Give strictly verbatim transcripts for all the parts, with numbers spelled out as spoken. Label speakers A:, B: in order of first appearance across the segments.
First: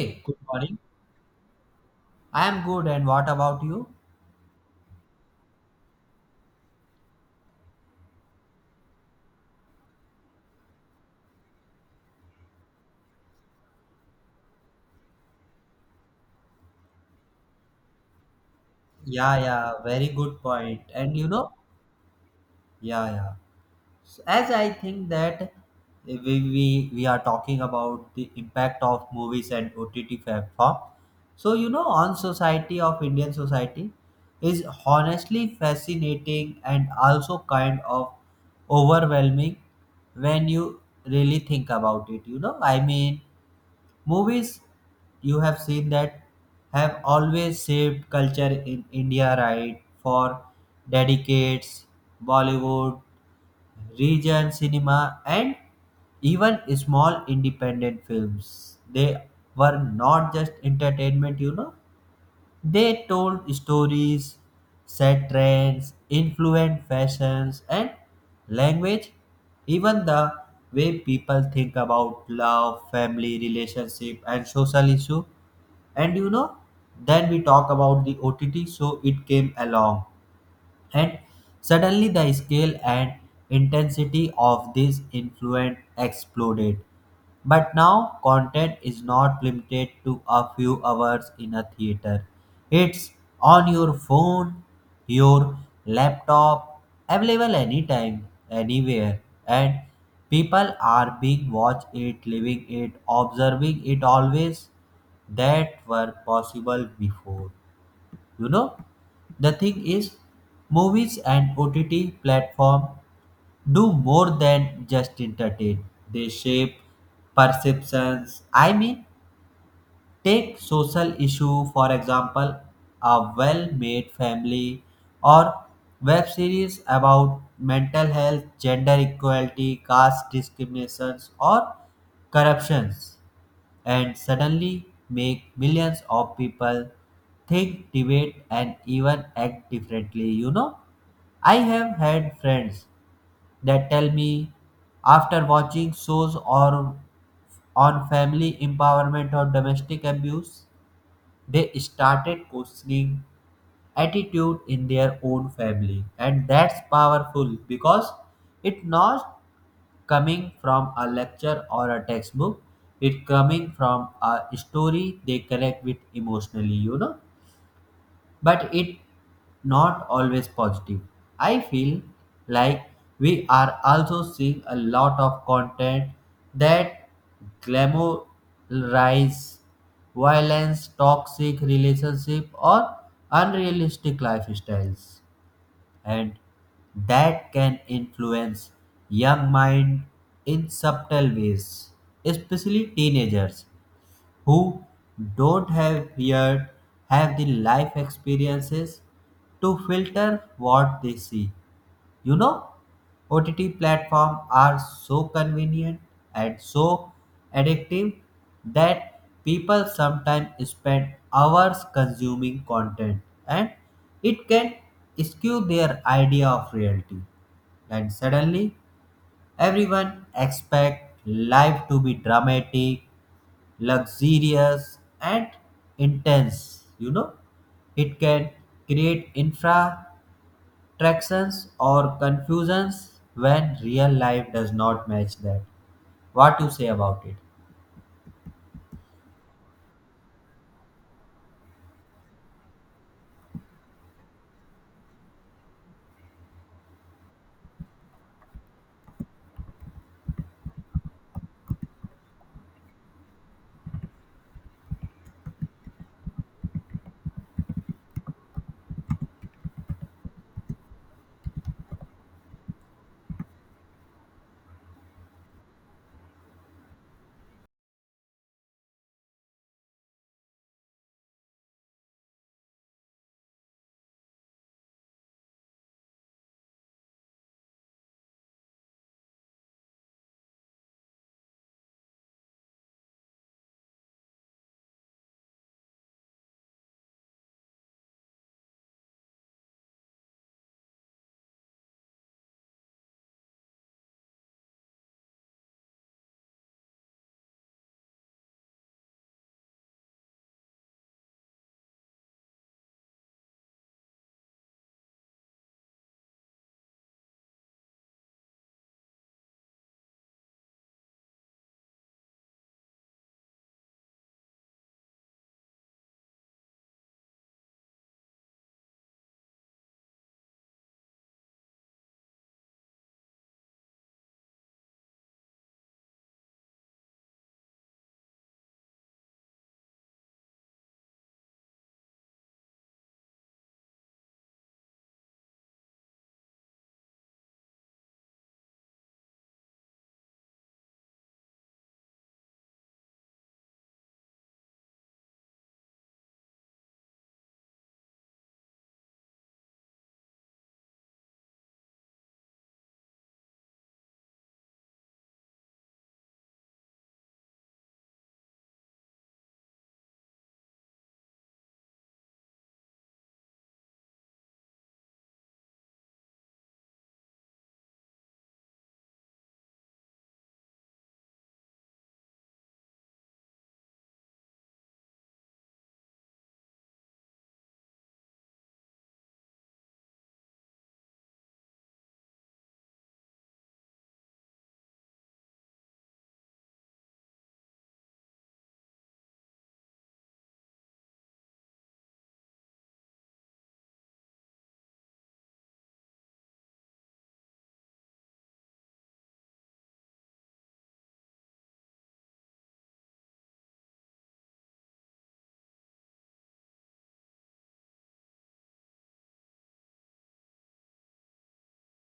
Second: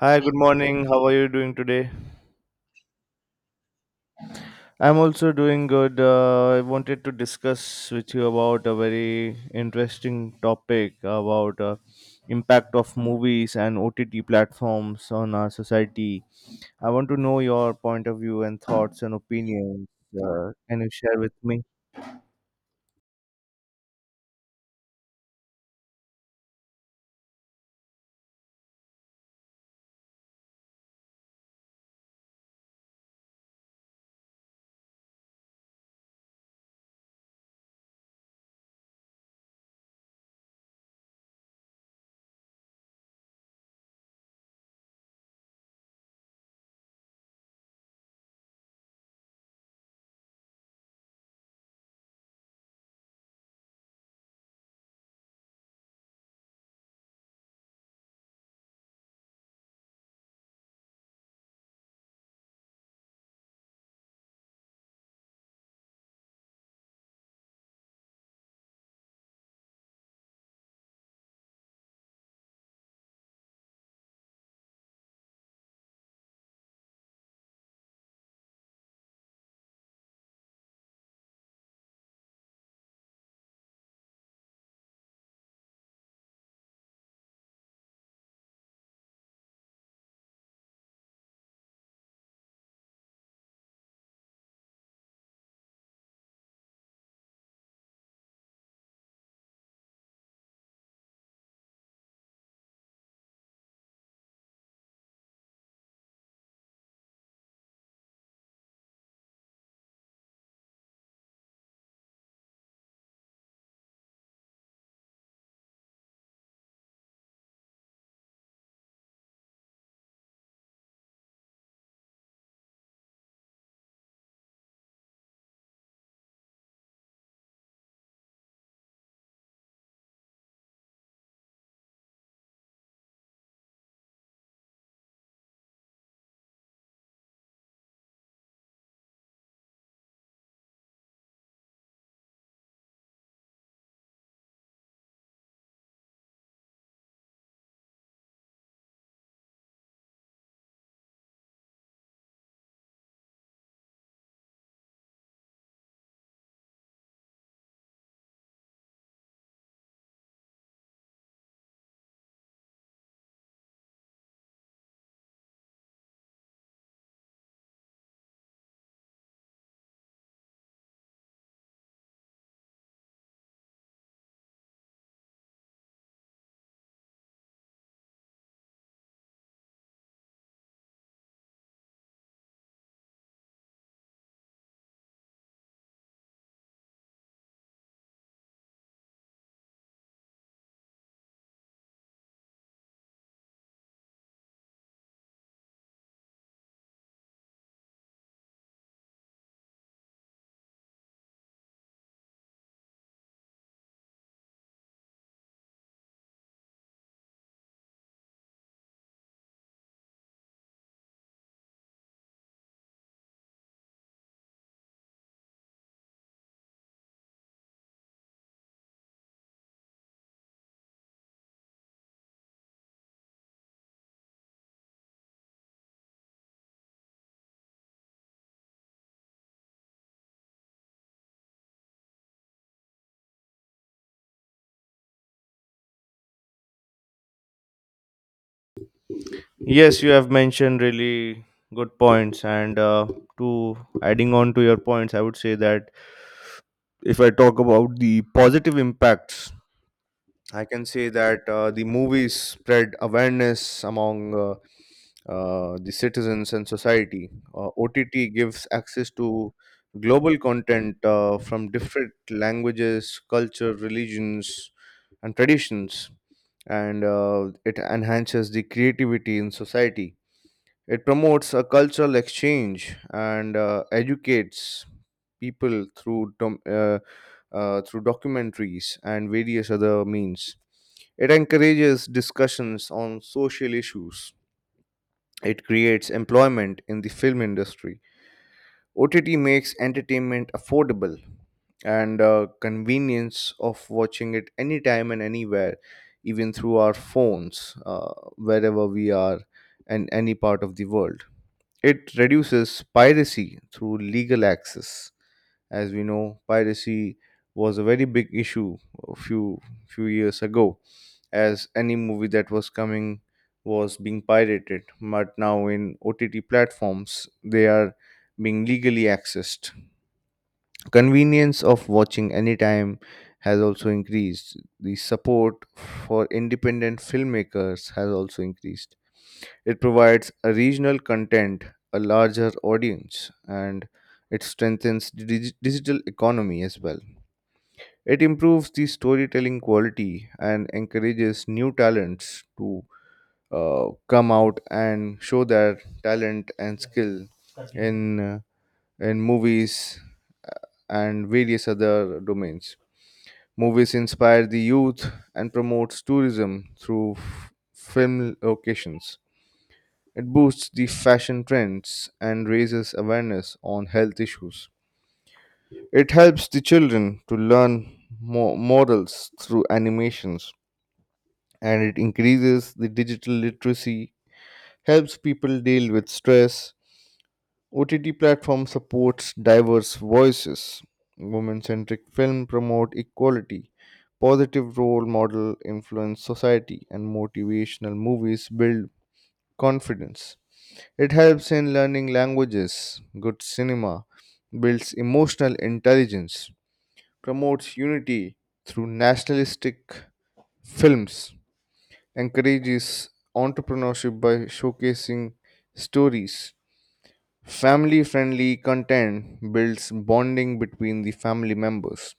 A: Hi, good
B: good morning.
A: morning. How are you doing today?
B: I am good, and what about you?
A: I'm also doing good. Uh, I wanted to discuss with you about a very interesting topic about uh, impact of movies and O T T platforms on our society. I want to know your point of view and thoughts and
B: Yeah, yeah,
A: opinions.
B: very good
A: Uh,
B: point.
A: can you
B: And
A: share
B: you
A: with
B: know,
A: me?
B: yeah, yeah. So as I think that eh, we, we we are talking about the impact of movies and O T T platform. So you know, on society of Indian society is honestly fascinating and also kind of overwhelming when you really think about it. You know, I mean movies you have seen that have always shaped culture in India, right? For decades, Bollywood, region cinema, and even small independent films. They were not just entertainment, you know, they told stories, set trends, influenced fashions and language, even the way people think about love, family, relationship, and social issue. And you know, then we talk about the O T T, so it came along and suddenly the scale and intensity of this influence exploded. But now content is not limited to a few hours in a theater. It's on your phone, your laptop, available anytime, anywhere. And people are being watch it, living it, observing it always that were possible before. You know, the thing is, movies and O T T platform do more than just entertain. They shape perceptions. I mean, take social issue for example, a well-made family or web series about mental health, gender equality, caste discriminations or corruptions and suddenly make millions of people think, debate, and even act differently. You know, I have had friends that tell me after watching shows or on family empowerment or domestic abuse, they started questioning attitude in their own family, and that's powerful because it not coming from a lecture or a textbook, it coming from a story they connect with emotionally, you know, but it not always positive. I feel like we are also seeing a lot of content that glamorize violence, toxic relationship, or unrealistic lifestyles, and that can influence young mind in subtle ways, especially teenagers who don't have yet have the life experiences to filter what they see. You know, O T T platforms are so convenient and so addictive that people sometimes spend hours consuming content, and it can skew their idea of reality. And suddenly, everyone expects life to be dramatic, luxurious, and intense. You know, it can create infra attractions or confusions when real life does not match that, what you say about it?
A: Yes, you have mentioned really good points. And uh, to adding on to your points, I would say that if I talk about the positive impacts I can say that uh, the movies spread awareness among uh, uh, the citizens and society. Uh, O T T gives access to global content uh, from different languages, culture, religions, and traditions, and uh, it enhances the creativity in society. It promotes a cultural exchange and uh, educates people through dom- uh, uh, through documentaries and various other means it encourages discussions on social issues. It creates employment in the film industry. O T T makes entertainment affordable and uh, convenience of watching it anytime and anywhere, even through our phones, uh, wherever we are in any part of the world. It reduces piracy through legal access. As we know, piracy was a very big issue a few few years ago as any movie that was coming was being pirated. But now in O T T platforms, they are being legally accessed. Convenience of watching anytime has also increased. The support for independent filmmakers has also increased. It provides a regional content, a larger audience, and it strengthens the dig- digital economy as well. It improves the storytelling quality and encourages new talents to uh, come out and show their talent and skill in uh, in movies uh, and various other domains. Movies inspire the youth and promotes tourism through f- film locations. It boosts the fashion trends and raises awareness on health issues. It helps the children to learn mo- morals through animations and it increases the digital literacy, helps people deal with stress, O T T platform supports diverse voices. Women-centric film promote equality. Positive role model influence society and motivational movies build confidence. It helps in learning languages. Good cinema builds emotional intelligence. Promotes unity through nationalistic films. Encourages entrepreneurship by showcasing stories. Family friendly content builds bonding between the family members.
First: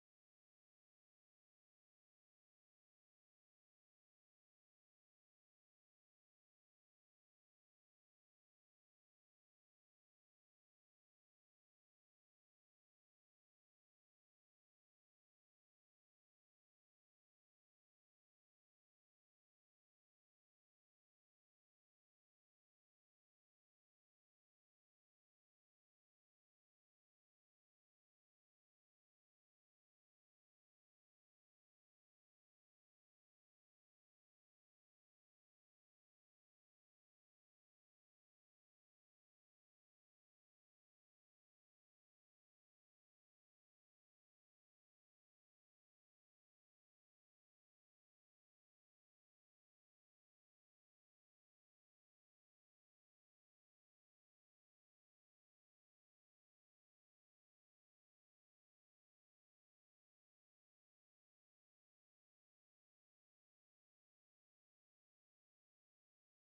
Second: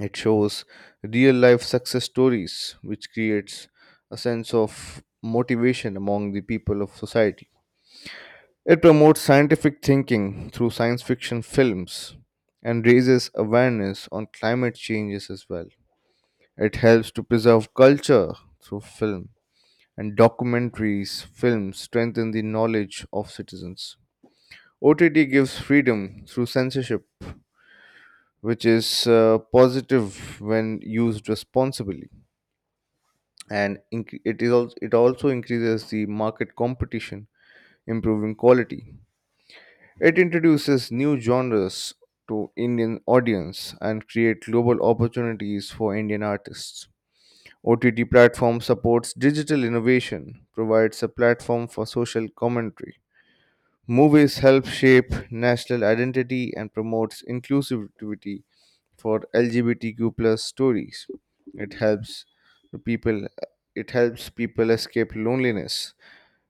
A: It shows real life success stories, which creates a sense of motivation among the people of society. It promotes scientific thinking through science fiction films and raises awareness on climate changes as well. It helps to preserve culture through film and documentaries, films strengthen the knowledge of citizens. O T T gives freedom through censorship, which is uh, positive when used responsibly, and inc- it is also, it also increases the market competition, improving quality. It introduces new genres to Indian audience and create global opportunities for Indian artists. O T T platform supports digital innovation, provides a platform for social commentary. Movies help shape national identity and promotes inclusivity for L G B T Q plus stories. It helps the people it helps people escape loneliness.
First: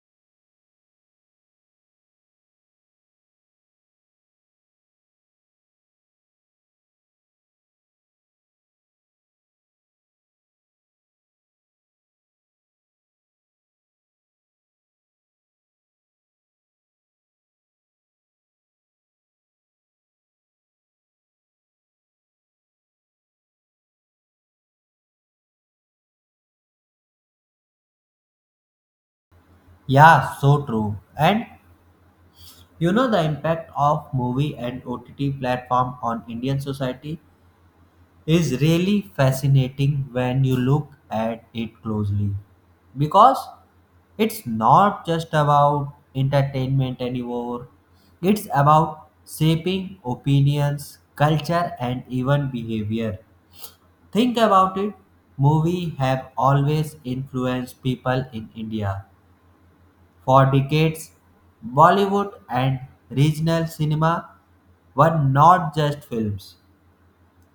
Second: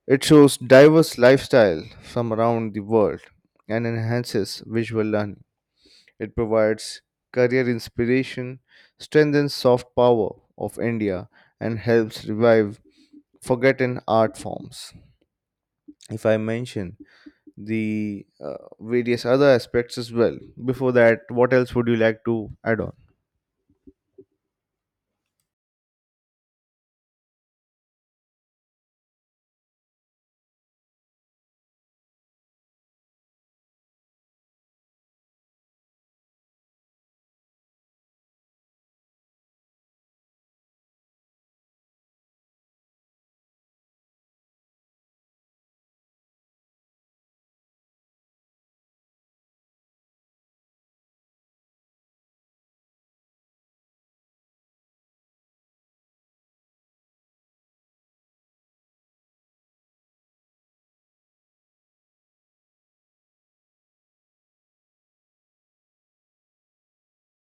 A: It shows diverse lifestyle from around the world and enhances visual learning. It provides career inspiration, strengthens soft power of India and helps revive forgotten art forms. If I mention the uh, various other aspects as well. Before that, what else would you like to add on?
B: Yeah, so true. And you know, the impact of movie and OTT platform on Indian society is really fascinating when you look at it closely because it's not just about entertainment anymore. It's about shaping opinions, culture, and even behavior. Think about it. Movies have always influenced people in India. For decades, Bollywood and regional cinema were not just films.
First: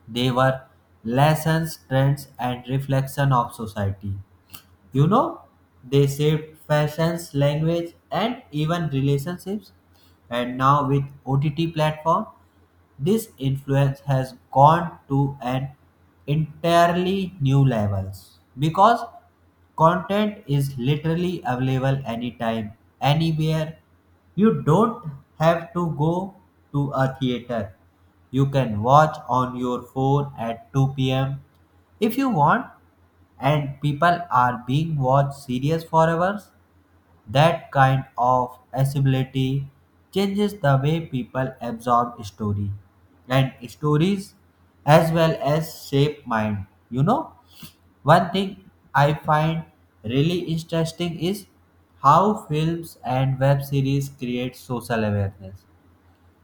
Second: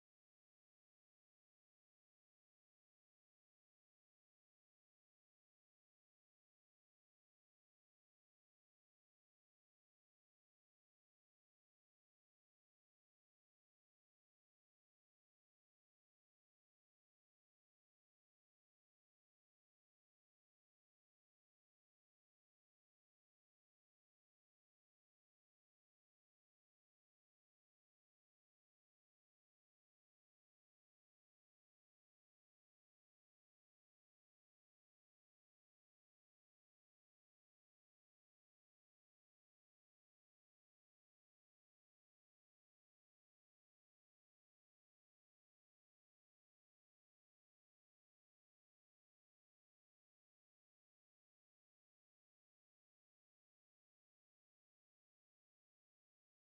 B: They were lessons, trends, and reflection of society. You know, they shaped fashions, language, and even relationships. And now with O T T platform, this influence has gone to an entirely new levels because content is literally available anytime, anywhere. You don't have to go to a theater. You can watch on your phone at two p m if you want, and people are being watched series for hours, that kind of accessibility changes the way people absorb story and stories as well as shape mind. You know, one thing I find really interesting is how films and web series create social awareness.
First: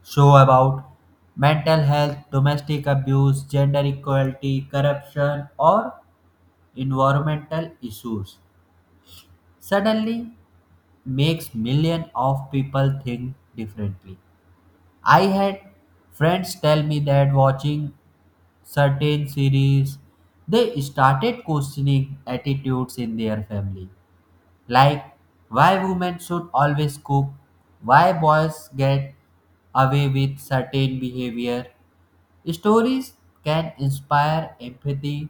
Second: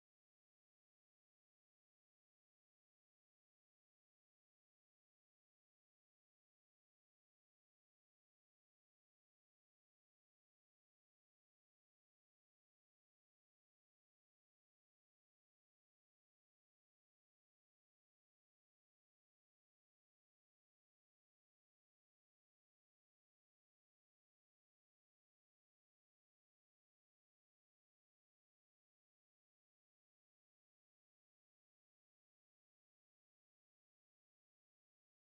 B: Show about mental health, domestic abuse, gender equality, corruption, or environmental issues. Suddenly, makes million of people think differently. I had friends tell me that watching certain series they started questioning attitudes in their family, like why women should always cook, why boys get away with certain behavior. Stories can inspire empathy,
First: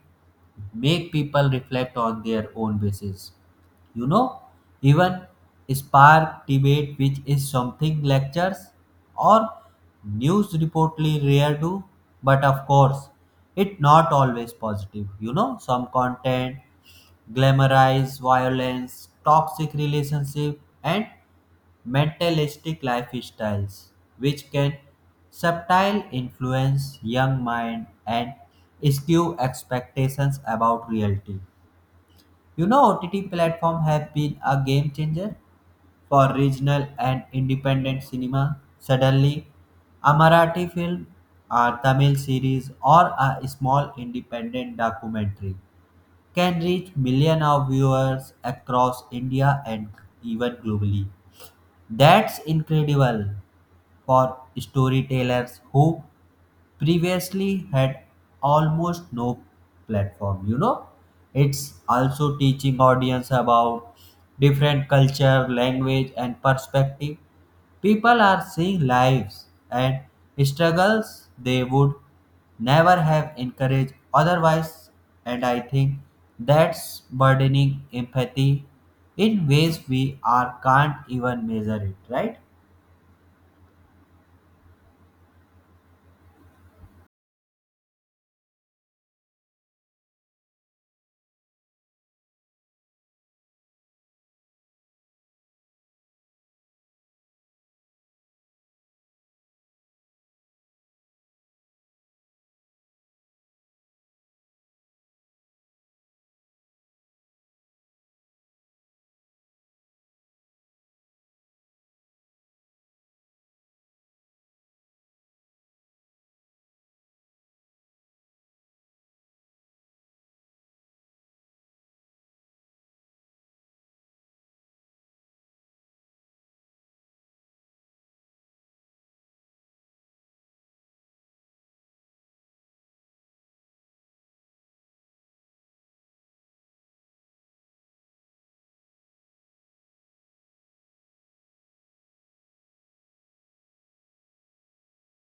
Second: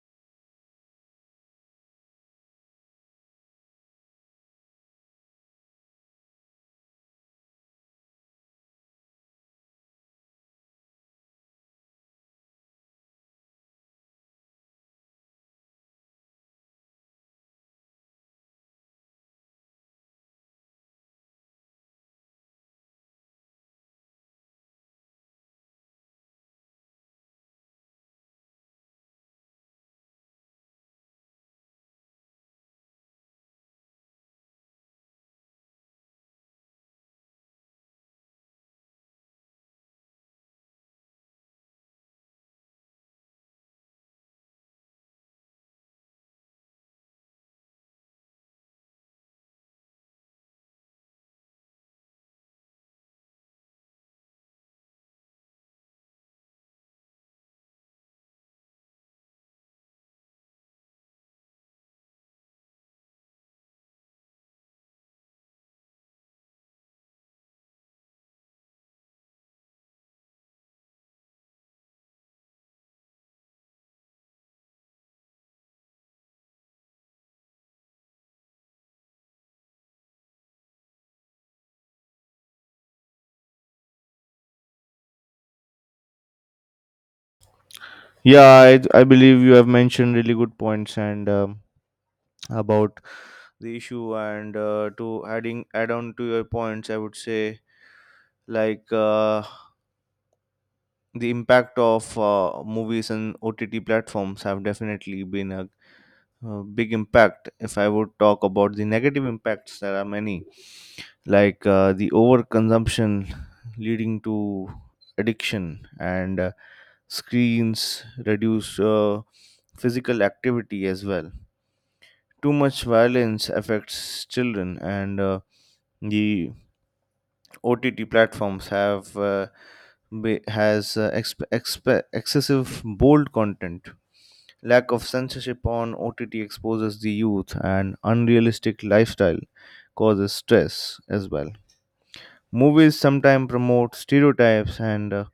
B: make people reflect on their own basis, you know, even spark debate, which is something lectures or news reportedly rare do. But of course, it not always positive. You know, some content glamorize violence, toxic relationship, and mentalistic lifestyles, which can subtile influence young mind and skew expectations about reality. You know, O T T platforms have been a game changer for regional and independent cinema. Suddenly, a Marathi film, a Tamil series, or a small independent documentary can reach millions of viewers across India and even globally. That's incredible for storytellers who previously had almost no platform. You know, it's also teaching audience about different culture, language, and perspective. People are seeing lives and struggles they would never have encouraged otherwise, and I think that's burdening empathy in ways we are can't even measure it, right?
A: Yeah, I, I believe you have mentioned really good points and um, about the issue. And uh, to adding add on to your points, I would say like uh, the impact of uh, movies and O T T platforms have definitely been a, uh big impact. If I would talk about the negative impacts, there are many, like uh, the overconsumption leading to addiction and uh, screens reduce uh, physical activity as well. Too much violence affects children and uh, the O T T platforms have uh, be- has uh, exp- exp- excessive bold content. Lack of censorship on O T T exposes the youth, and unrealistic lifestyle causes stress as well. Movies sometimes promote stereotypes, and uh,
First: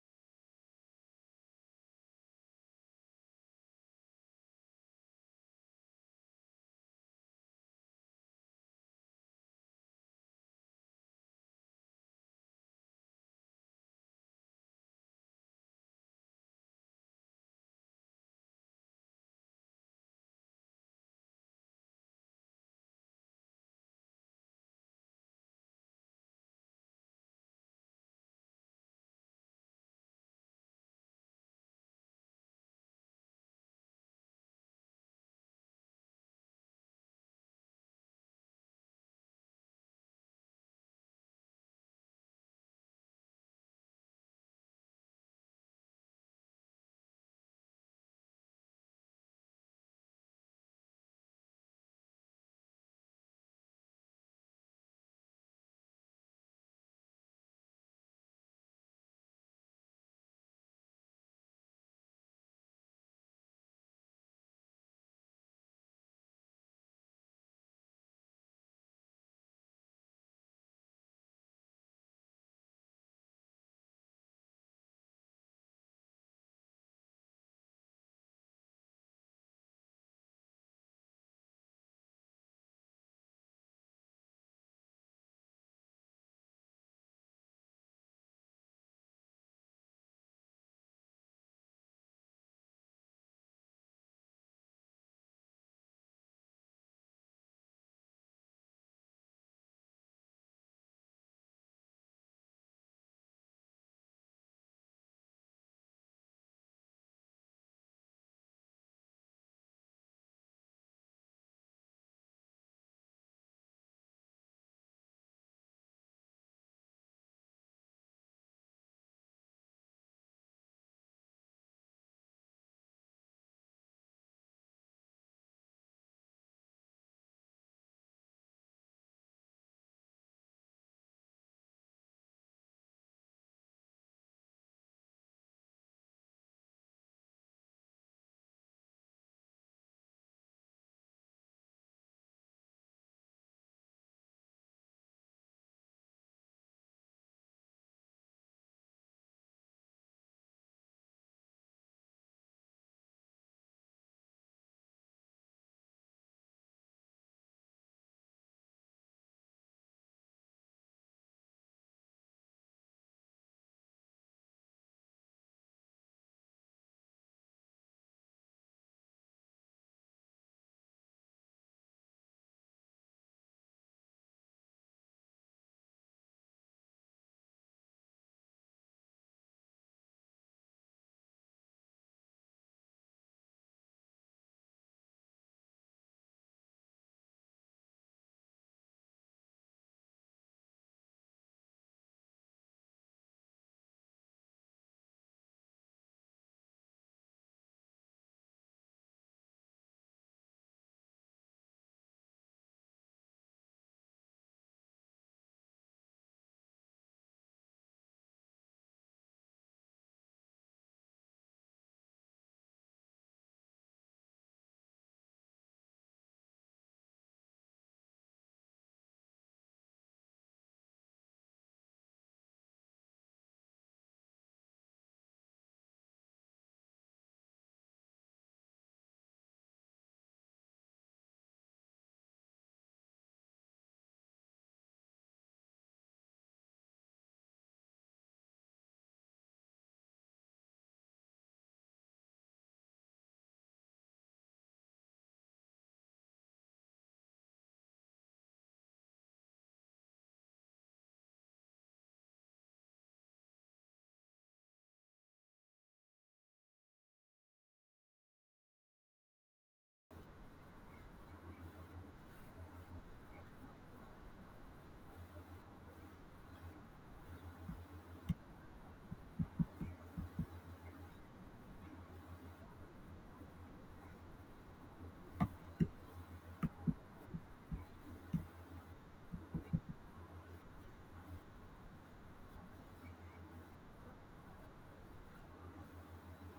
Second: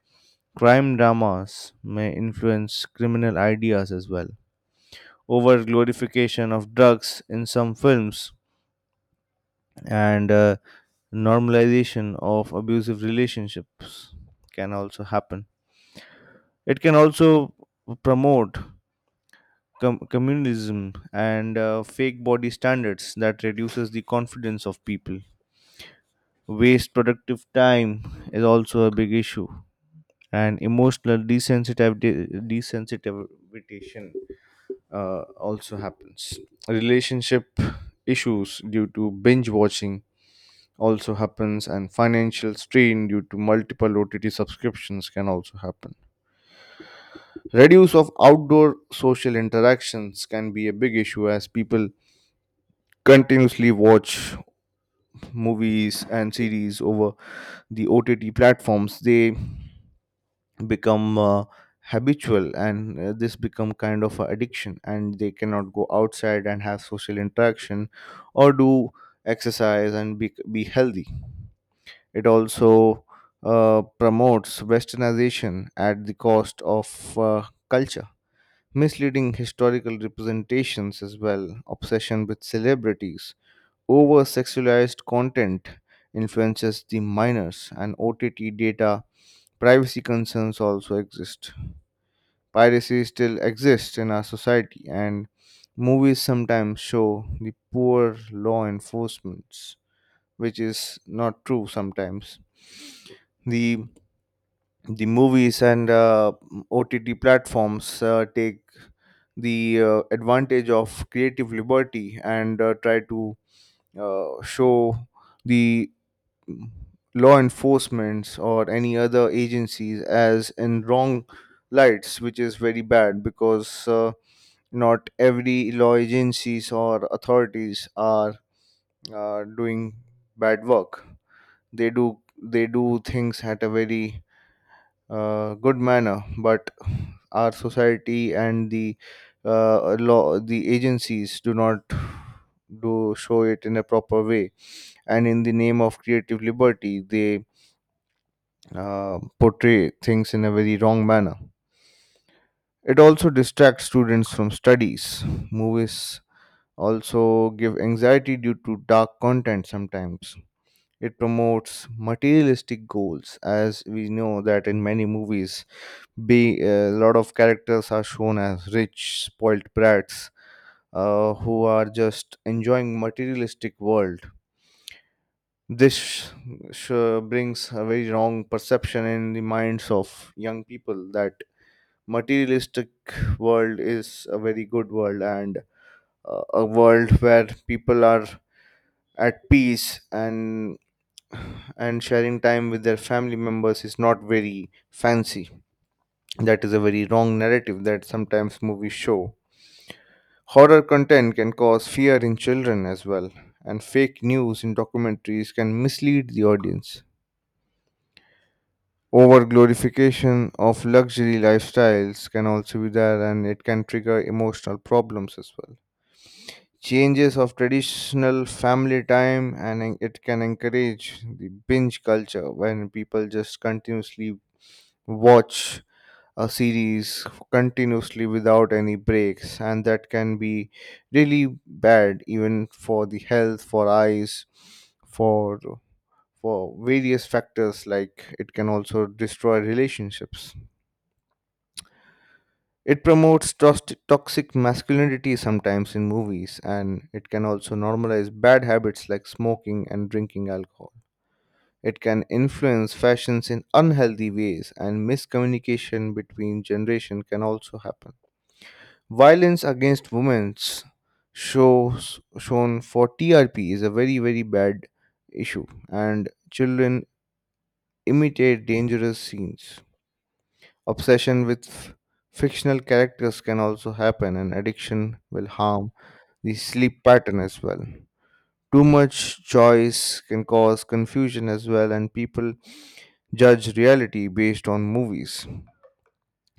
A: crime dramas may influence criminal ideas as well. Over glorification of drugs in some films and uh, normalization of abusive relationships can also happen. It can also promote com- communism and uh, fake body standards that reduces the confidence of people. Waste productive time is also a big issue, and emotional desensitiv- desensitization uh, also happens. Relationship issues due to binge watching also happens, and financial strain due to multiple O T T subscriptions can also happen. Reduce of outdoor social interactions can be a big issue as people continuously watch movies and series over the O T T platforms. They become uh, habitual and uh, this become kind of a addiction and they cannot go outside and have social interaction or do exercise and be, be healthy. It also uh, promotes westernization at the cost of uh, culture misleading historical representations as well, obsession with celebrities, over sexualized content influences the minors, and O T T data privacy concerns also exist. Piracy still exists in our society, and movies sometimes show the poor law enforcements, which is not true sometimes. The the movies and uh, O T T platforms uh, take the uh, advantage of creative liberty and uh, try to uh, show the mm, law enforcements or any other agencies as in wrong lights, which is very bad because uh, not every law agencies or authorities are uh, doing bad work. They do they do things at a very uh, good manner, but our society and the uh, law, the agencies do not do show it in a proper way, and in the name of creative liberty, they uh, portray things in a very wrong manner. It also distracts students from studies. Movies also give anxiety due to dark content sometimes. It promotes materialistic goals, as we know that in many movies being a lot of characters are shown as rich spoiled brats uh, who are just enjoying materialistic world this sh- sh- brings a very wrong perception in the minds of young people that materialistic world is a very good world and uh, a world where people are at peace and and sharing time with their family members is not very fancy, that is a very wrong narrative that sometimes movies show. Horror content can cause fear in children as well, and fake news in documentaries can mislead the audience. Over glorification of luxury lifestyles can also be there, and it can trigger emotional problems as well. Changes of traditional family time, and en- it can encourage the binge culture when people just continuously watch a series continuously without any breaks and that can be really bad even for the health, for eyes, for for various factors like it can also destroy relationships, it promotes tost- toxic masculinity sometimes in movies and it can also normalize bad habits like smoking and drinking alcohol, it can influence fashions in unhealthy ways and miscommunication between generation can also happen. Violence against women shows shown for T R P is a very very bad issue, and children imitate dangerous scenes. Obsession with f- fictional characters can also happen, and addiction will harm the sleep pattern as well. Too much choice can cause confusion as well, and people judge reality based on movies.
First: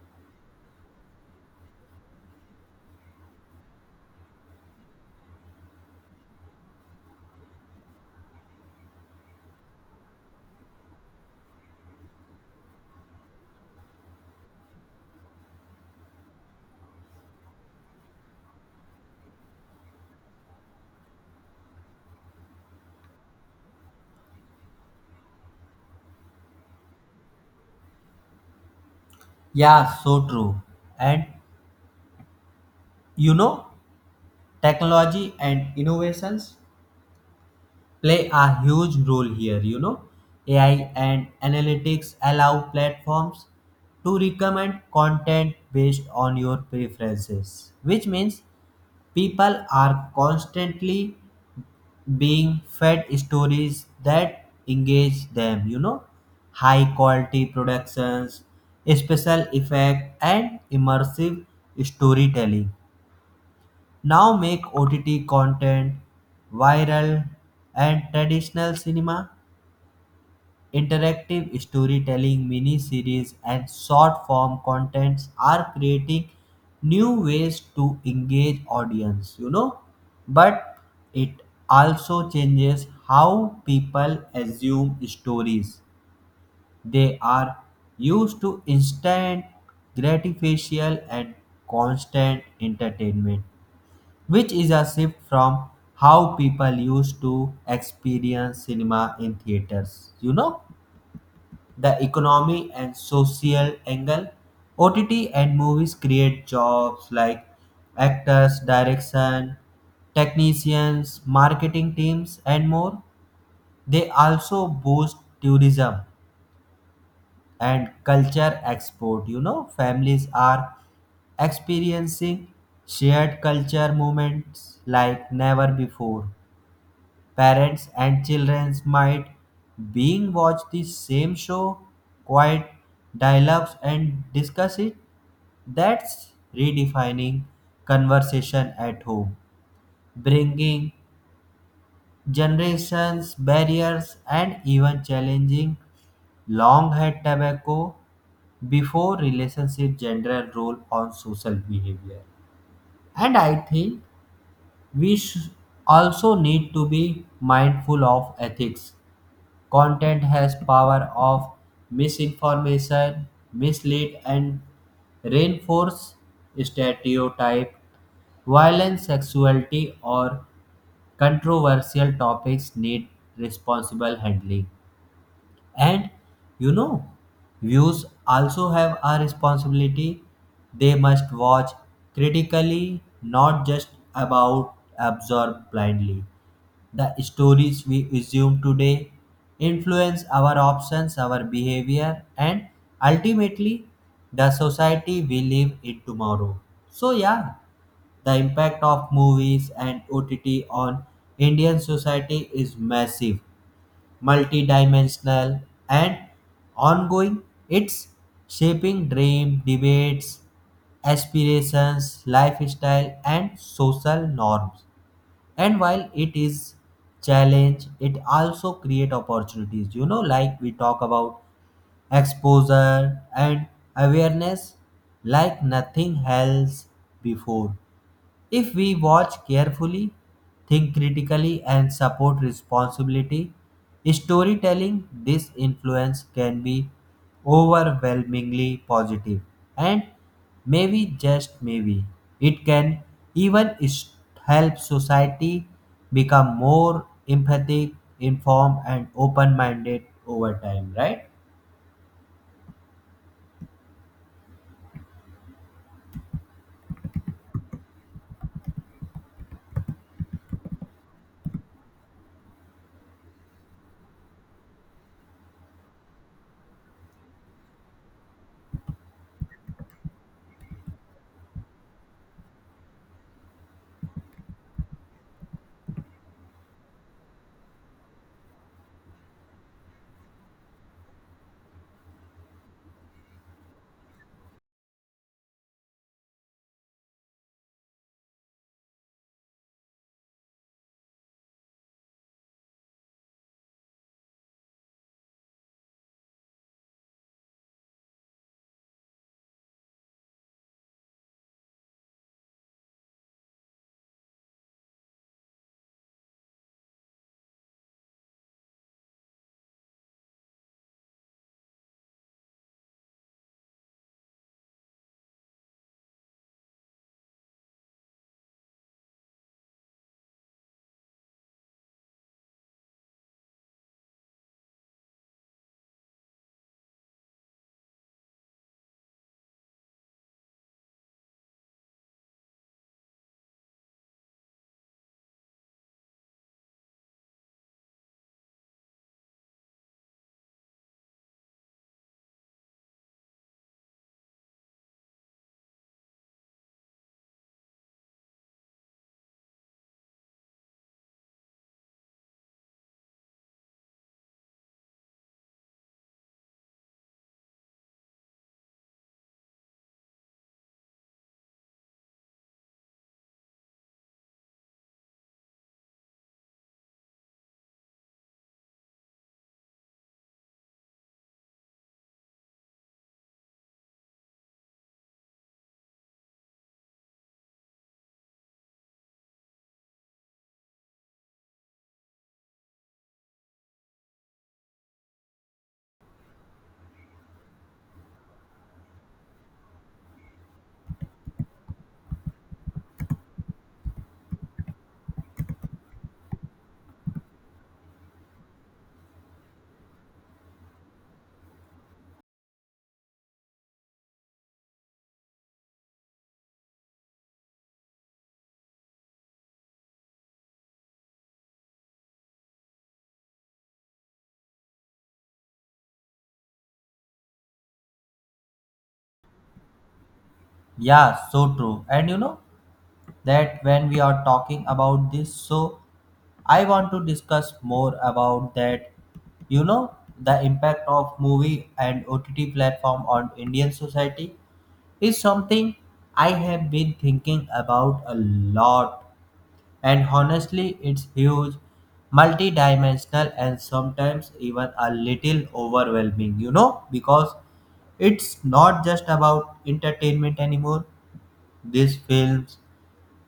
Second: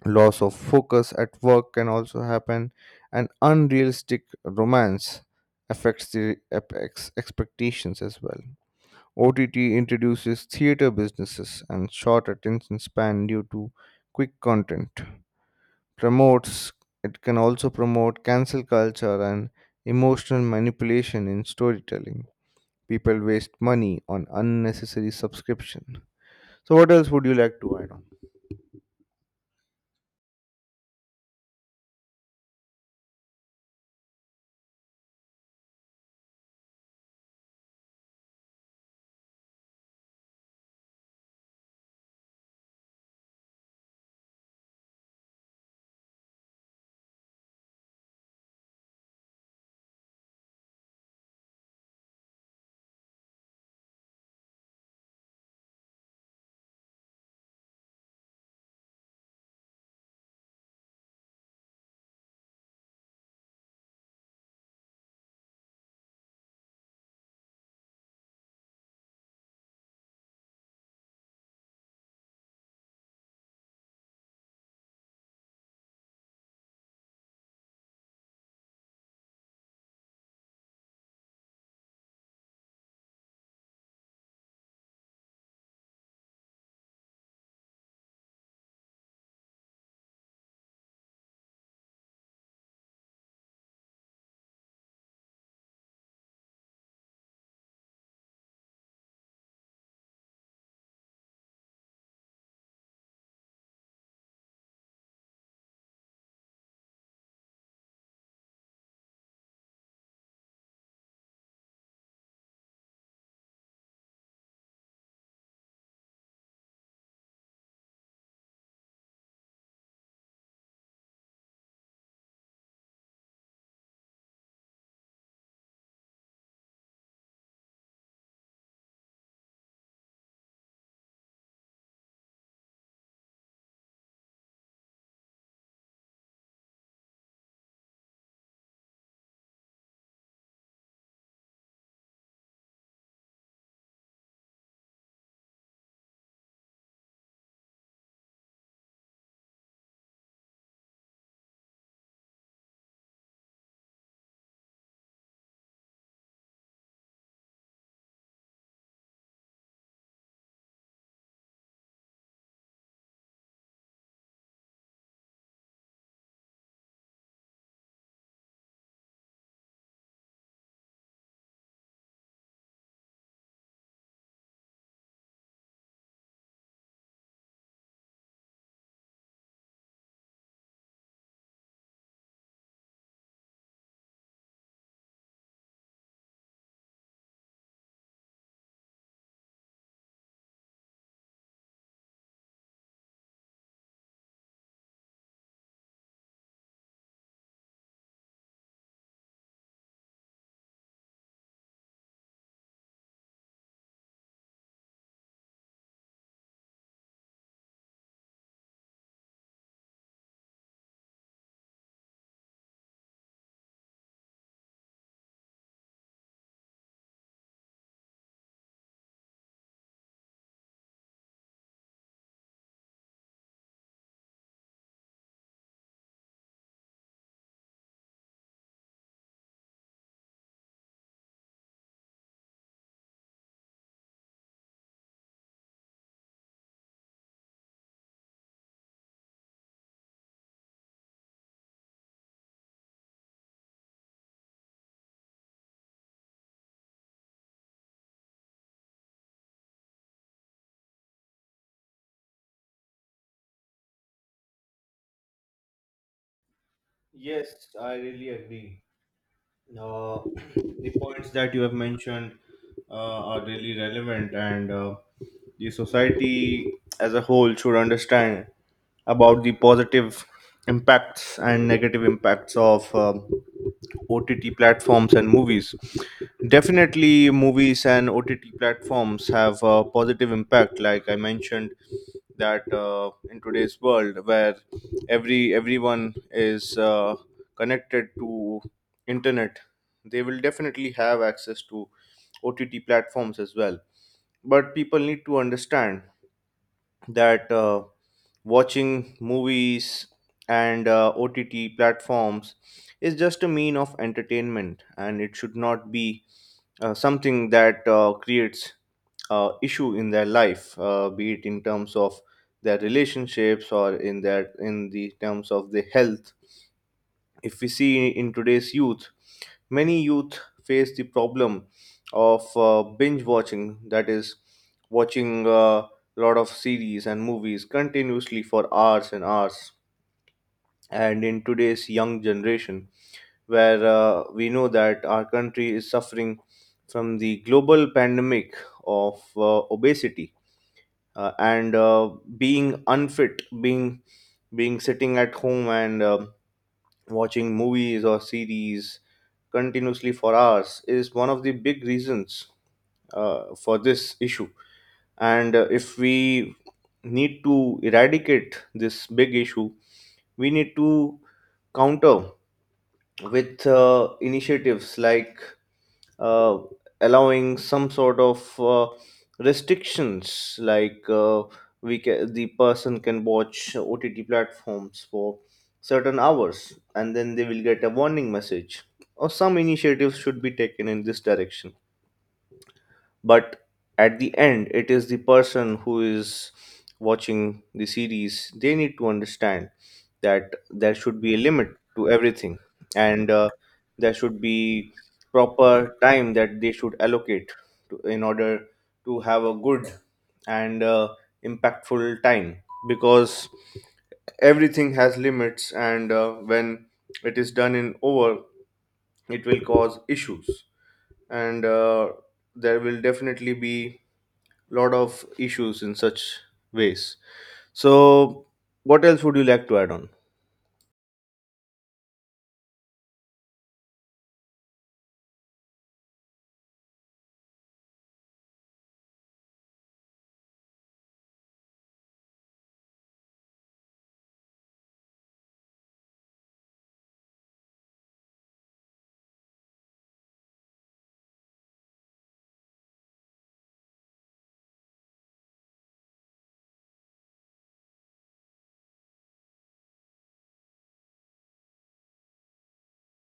A: Loss of focus at work can also happen, and unrealistic romance affects the ep- ex- expectations as well. O T T introduces theater businesses and short attention span due to quick content. Promotes it can also promote cancel culture and emotional manipulation in storytelling. People waste money on unnecessary subscription, so, what else would you like to add on?
B: Yeah, so true. And you know, technology and innovations play a huge role here. You know, A I and analytics allow platforms to recommend content based on your preferences, which means people are constantly being fed stories that engage them. You know, high quality productions, special effect, and immersive storytelling now make O T T content viral, and traditional cinema, interactive storytelling, mini series, and short form contents are creating new ways to engage audience, you know. But it also changes how people assume stories. They are used to instant gratification and constant entertainment, which is a shift from how people used to experience cinema in theaters. You know, the economy and social angle, O T T and movies create jobs like actors, direction, technicians, marketing teams, and more. They also boost tourism and culture export. You know, families are experiencing shared culture moments like never before. Parents and children might being watch the same show, quiet dialogues and discuss it. That's redefining conversation at home, bringing generations, barriers, and even challenging long had tobacco before relationship gender role on social behavior, and I think we sh- also need to be mindful of ethics. Content has power of misinformation, mislead, and reinforce stereotype. Violence, sexuality, or controversial topics need responsible handling. And you know, views also have a responsibility. They must watch critically, not just about absorb blindly. The stories we assume today influence our options, our behavior, and ultimately the society we live in tomorrow. So, yeah, the impact of movies and O T T on Indian society is massive, multidimensional, and ongoing. It's shaping dream, debates, aspirations, lifestyle, and social norms, and while it is challenge, it also create opportunities. You know, like we talk about exposure and awareness like nothing else before. If we watch carefully, think critically, and support responsibility, storytelling, this influence can be overwhelmingly positive. And maybe, just maybe, it can even s- help society become more empathic, informed, and open minded over time, right?
A: Yes, I really agree. Uh, the points that you have mentioned uh, are really relevant, and uh, the society as a whole should understand about the positive impacts and negative impacts of um O T T platforms and movies. Definitely, movies and O T T platforms have a positive impact. Like I mentioned, that uh, in today's world where every everyone is uh, connected to internet, they will definitely have access to O T T platforms as well. But people need to understand that. Uh, watching movies and uh, O T T platforms is just a mean of entertainment, and it should not be uh, something that uh, creates uh, issue in their life, uh, be it in terms of their relationships or in their in the terms of the health. If we see in today's youth, many youth face the problem of uh, binge watching, that is, watching a lot of series and movies continuously for hours and hours. And in today's young generation, where uh, we know that our country is suffering from the global pandemic of uh, obesity uh, and uh, being unfit, being being sitting at home and um watching movies or series continuously for hours is one of the big reasons uh, for this issue. And uh, if we need to eradicate this big issue, we need to counter with uh, initiatives like uh, allowing some sort of uh, restrictions like uh, we can, the person can watch O T T platforms for certain hours and then they will get a warning message or some initiatives should be taken in this direction, but at the end it is the person who is watching the series, they need to understand that there should be a limit to everything and uh, there should be proper time that they should allocate to, in order to have a good and uh, impactful time, because everything has limits and uh, when it is done in over it will cause issues and uh, there will definitely be lot of issues in such ways. So, what else would you like to add on?
B: Yeah, so true. And you know that when we are talking about this, so I want to discuss more about that, you know, the impact of movie and O T T platform on Indian society is something I have been thinking about a lot, and honestly it's huge, multi-dimensional, and sometimes even a little overwhelming, you know, because it's not just about entertainment anymore. These films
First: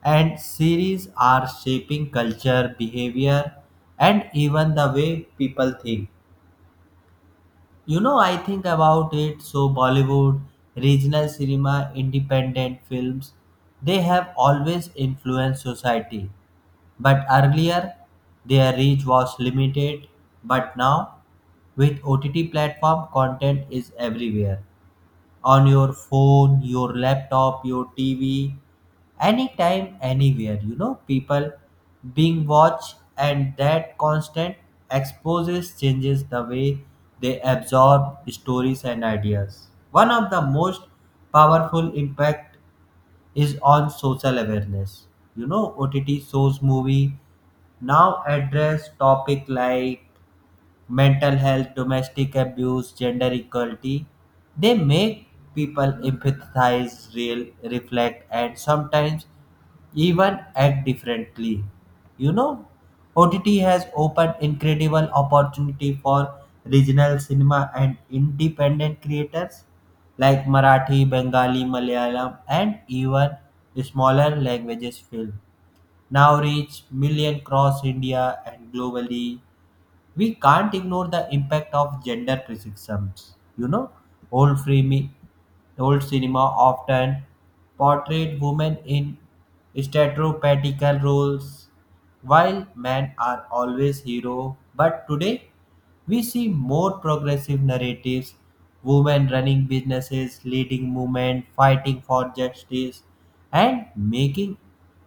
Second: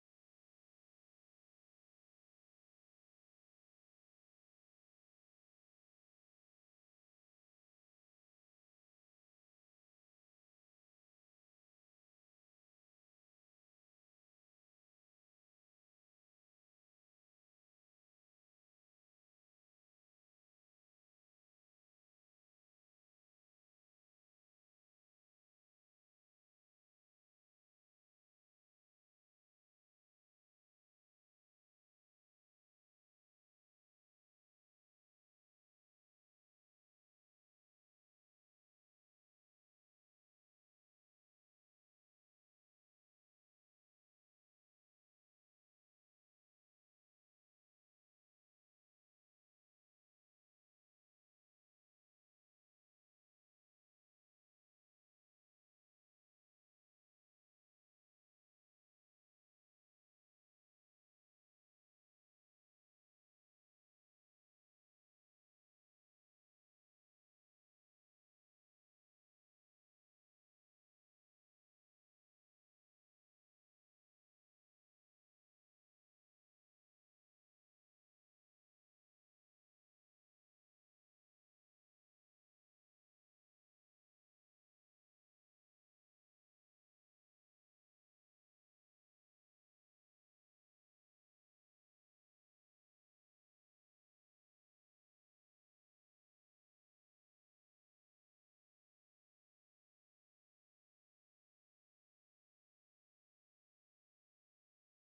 B: and series are shaping culture, behavior, and even the way people think. You know, I think about it. So, Bollywood, regional cinema, independent films, they have always influenced society. But earlier, their reach was limited. But now, with O T T platform, content is everywhere on your phone, your laptop, your T V, anytime, anywhere. You know, people being watched, and that constant exposes changes the way they absorb stories and ideas. One of the most powerful impact is on social awareness. You know, O T T shows movie now address topic like mental health, domestic abuse, gender equality. They make people empathize, real, reflect, and sometimes even act differently. You know, O T T has opened incredible opportunity for regional cinema and independent creators like Marathi, Bengali, Malayalam, and even smaller languages film. Now reach million cross India and globally, we can't ignore the impact of gender criticisms. You know, old frame, old cinema often portrayed women in stereotypical roles, while men are always hero. But today, we see more progressive narratives: women running businesses, leading movement, fighting for justice, and making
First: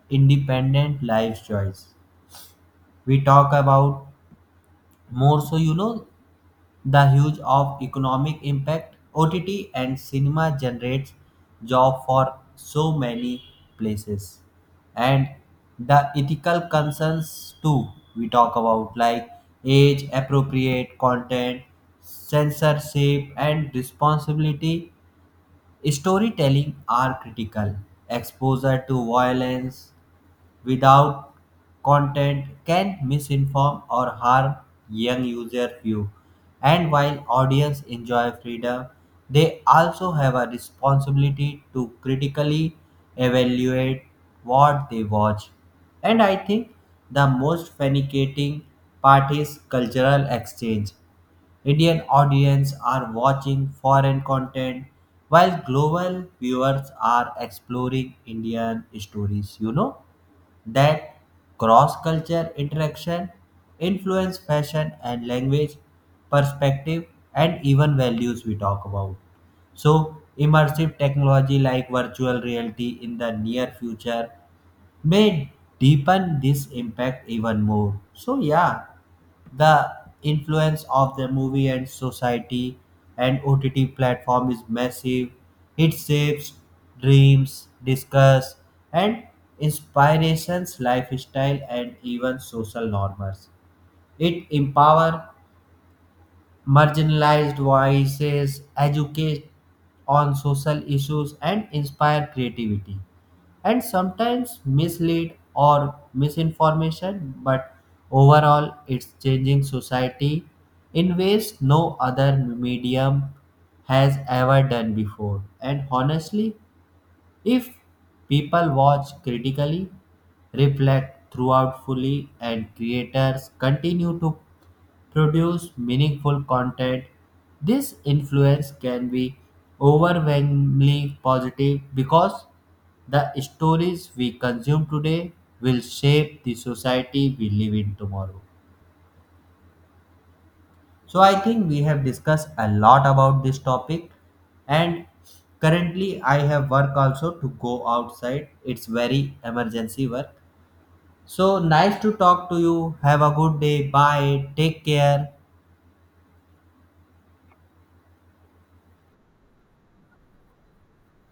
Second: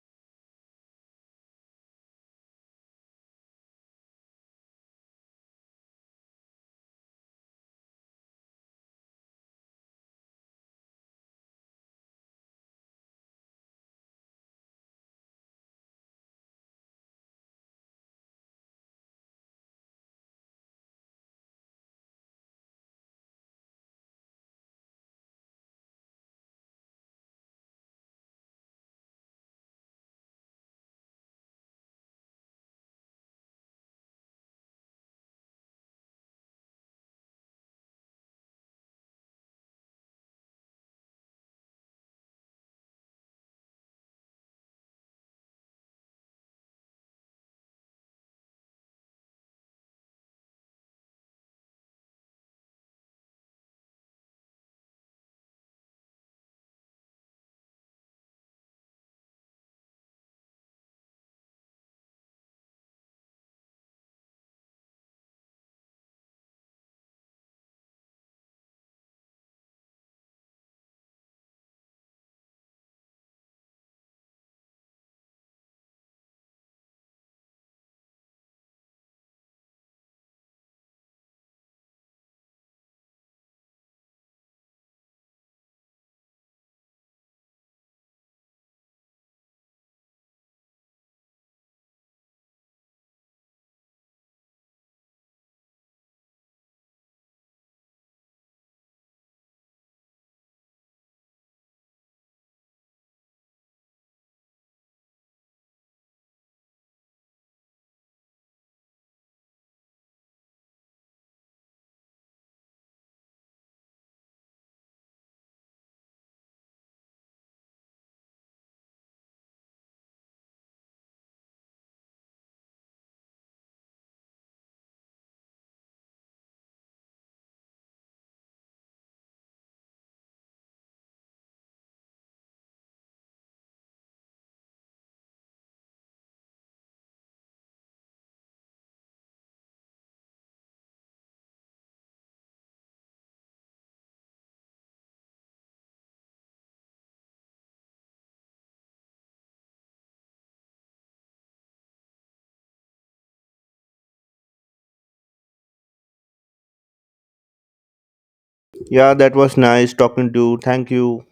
B: independent life choice. We talk about more so, you know, the huge of economic impact O T T and cinema generates job for so many places, and the ethical concerns too, we talk about like age appropriate content, censorship, and responsibility storytelling are critical. Exposure to violence without content can misinform or harm young user view. And while audience enjoy freedom, they also have a responsibility to critically evaluate what they watch. And I think the most fascinating part is cultural exchange. Indian audience are watching foreign content while global viewers are exploring Indian stories, you know? That cross-culture interaction influence fashion and language, perspective, and even values, we talk about. So immersive technology like virtual reality in the near future may deepen this impact even more. So yeah, the influence of the movie and society and O T T platform is massive. It shapes dreams, discuss, and inspirations, lifestyle, and even social norms. It empower marginalized voices, educate on social issues, and inspire creativity. And sometimes mislead or misinformation, but overall, it's changing society in ways no other medium has ever done before. And honestly, if people watch critically, reflect throughout fully, and creators continue to produce meaningful content, this influence can be overwhelmingly positive because the stories we consume today will shape the society we live in tomorrow. So, I think we have discussed a lot about this topic, and currently, I have work also to go outside. It's very emergency work. So, nice to talk to you. Have a good day. Bye. Take care.
A: Yeah, that was nice talking to you. Thank you.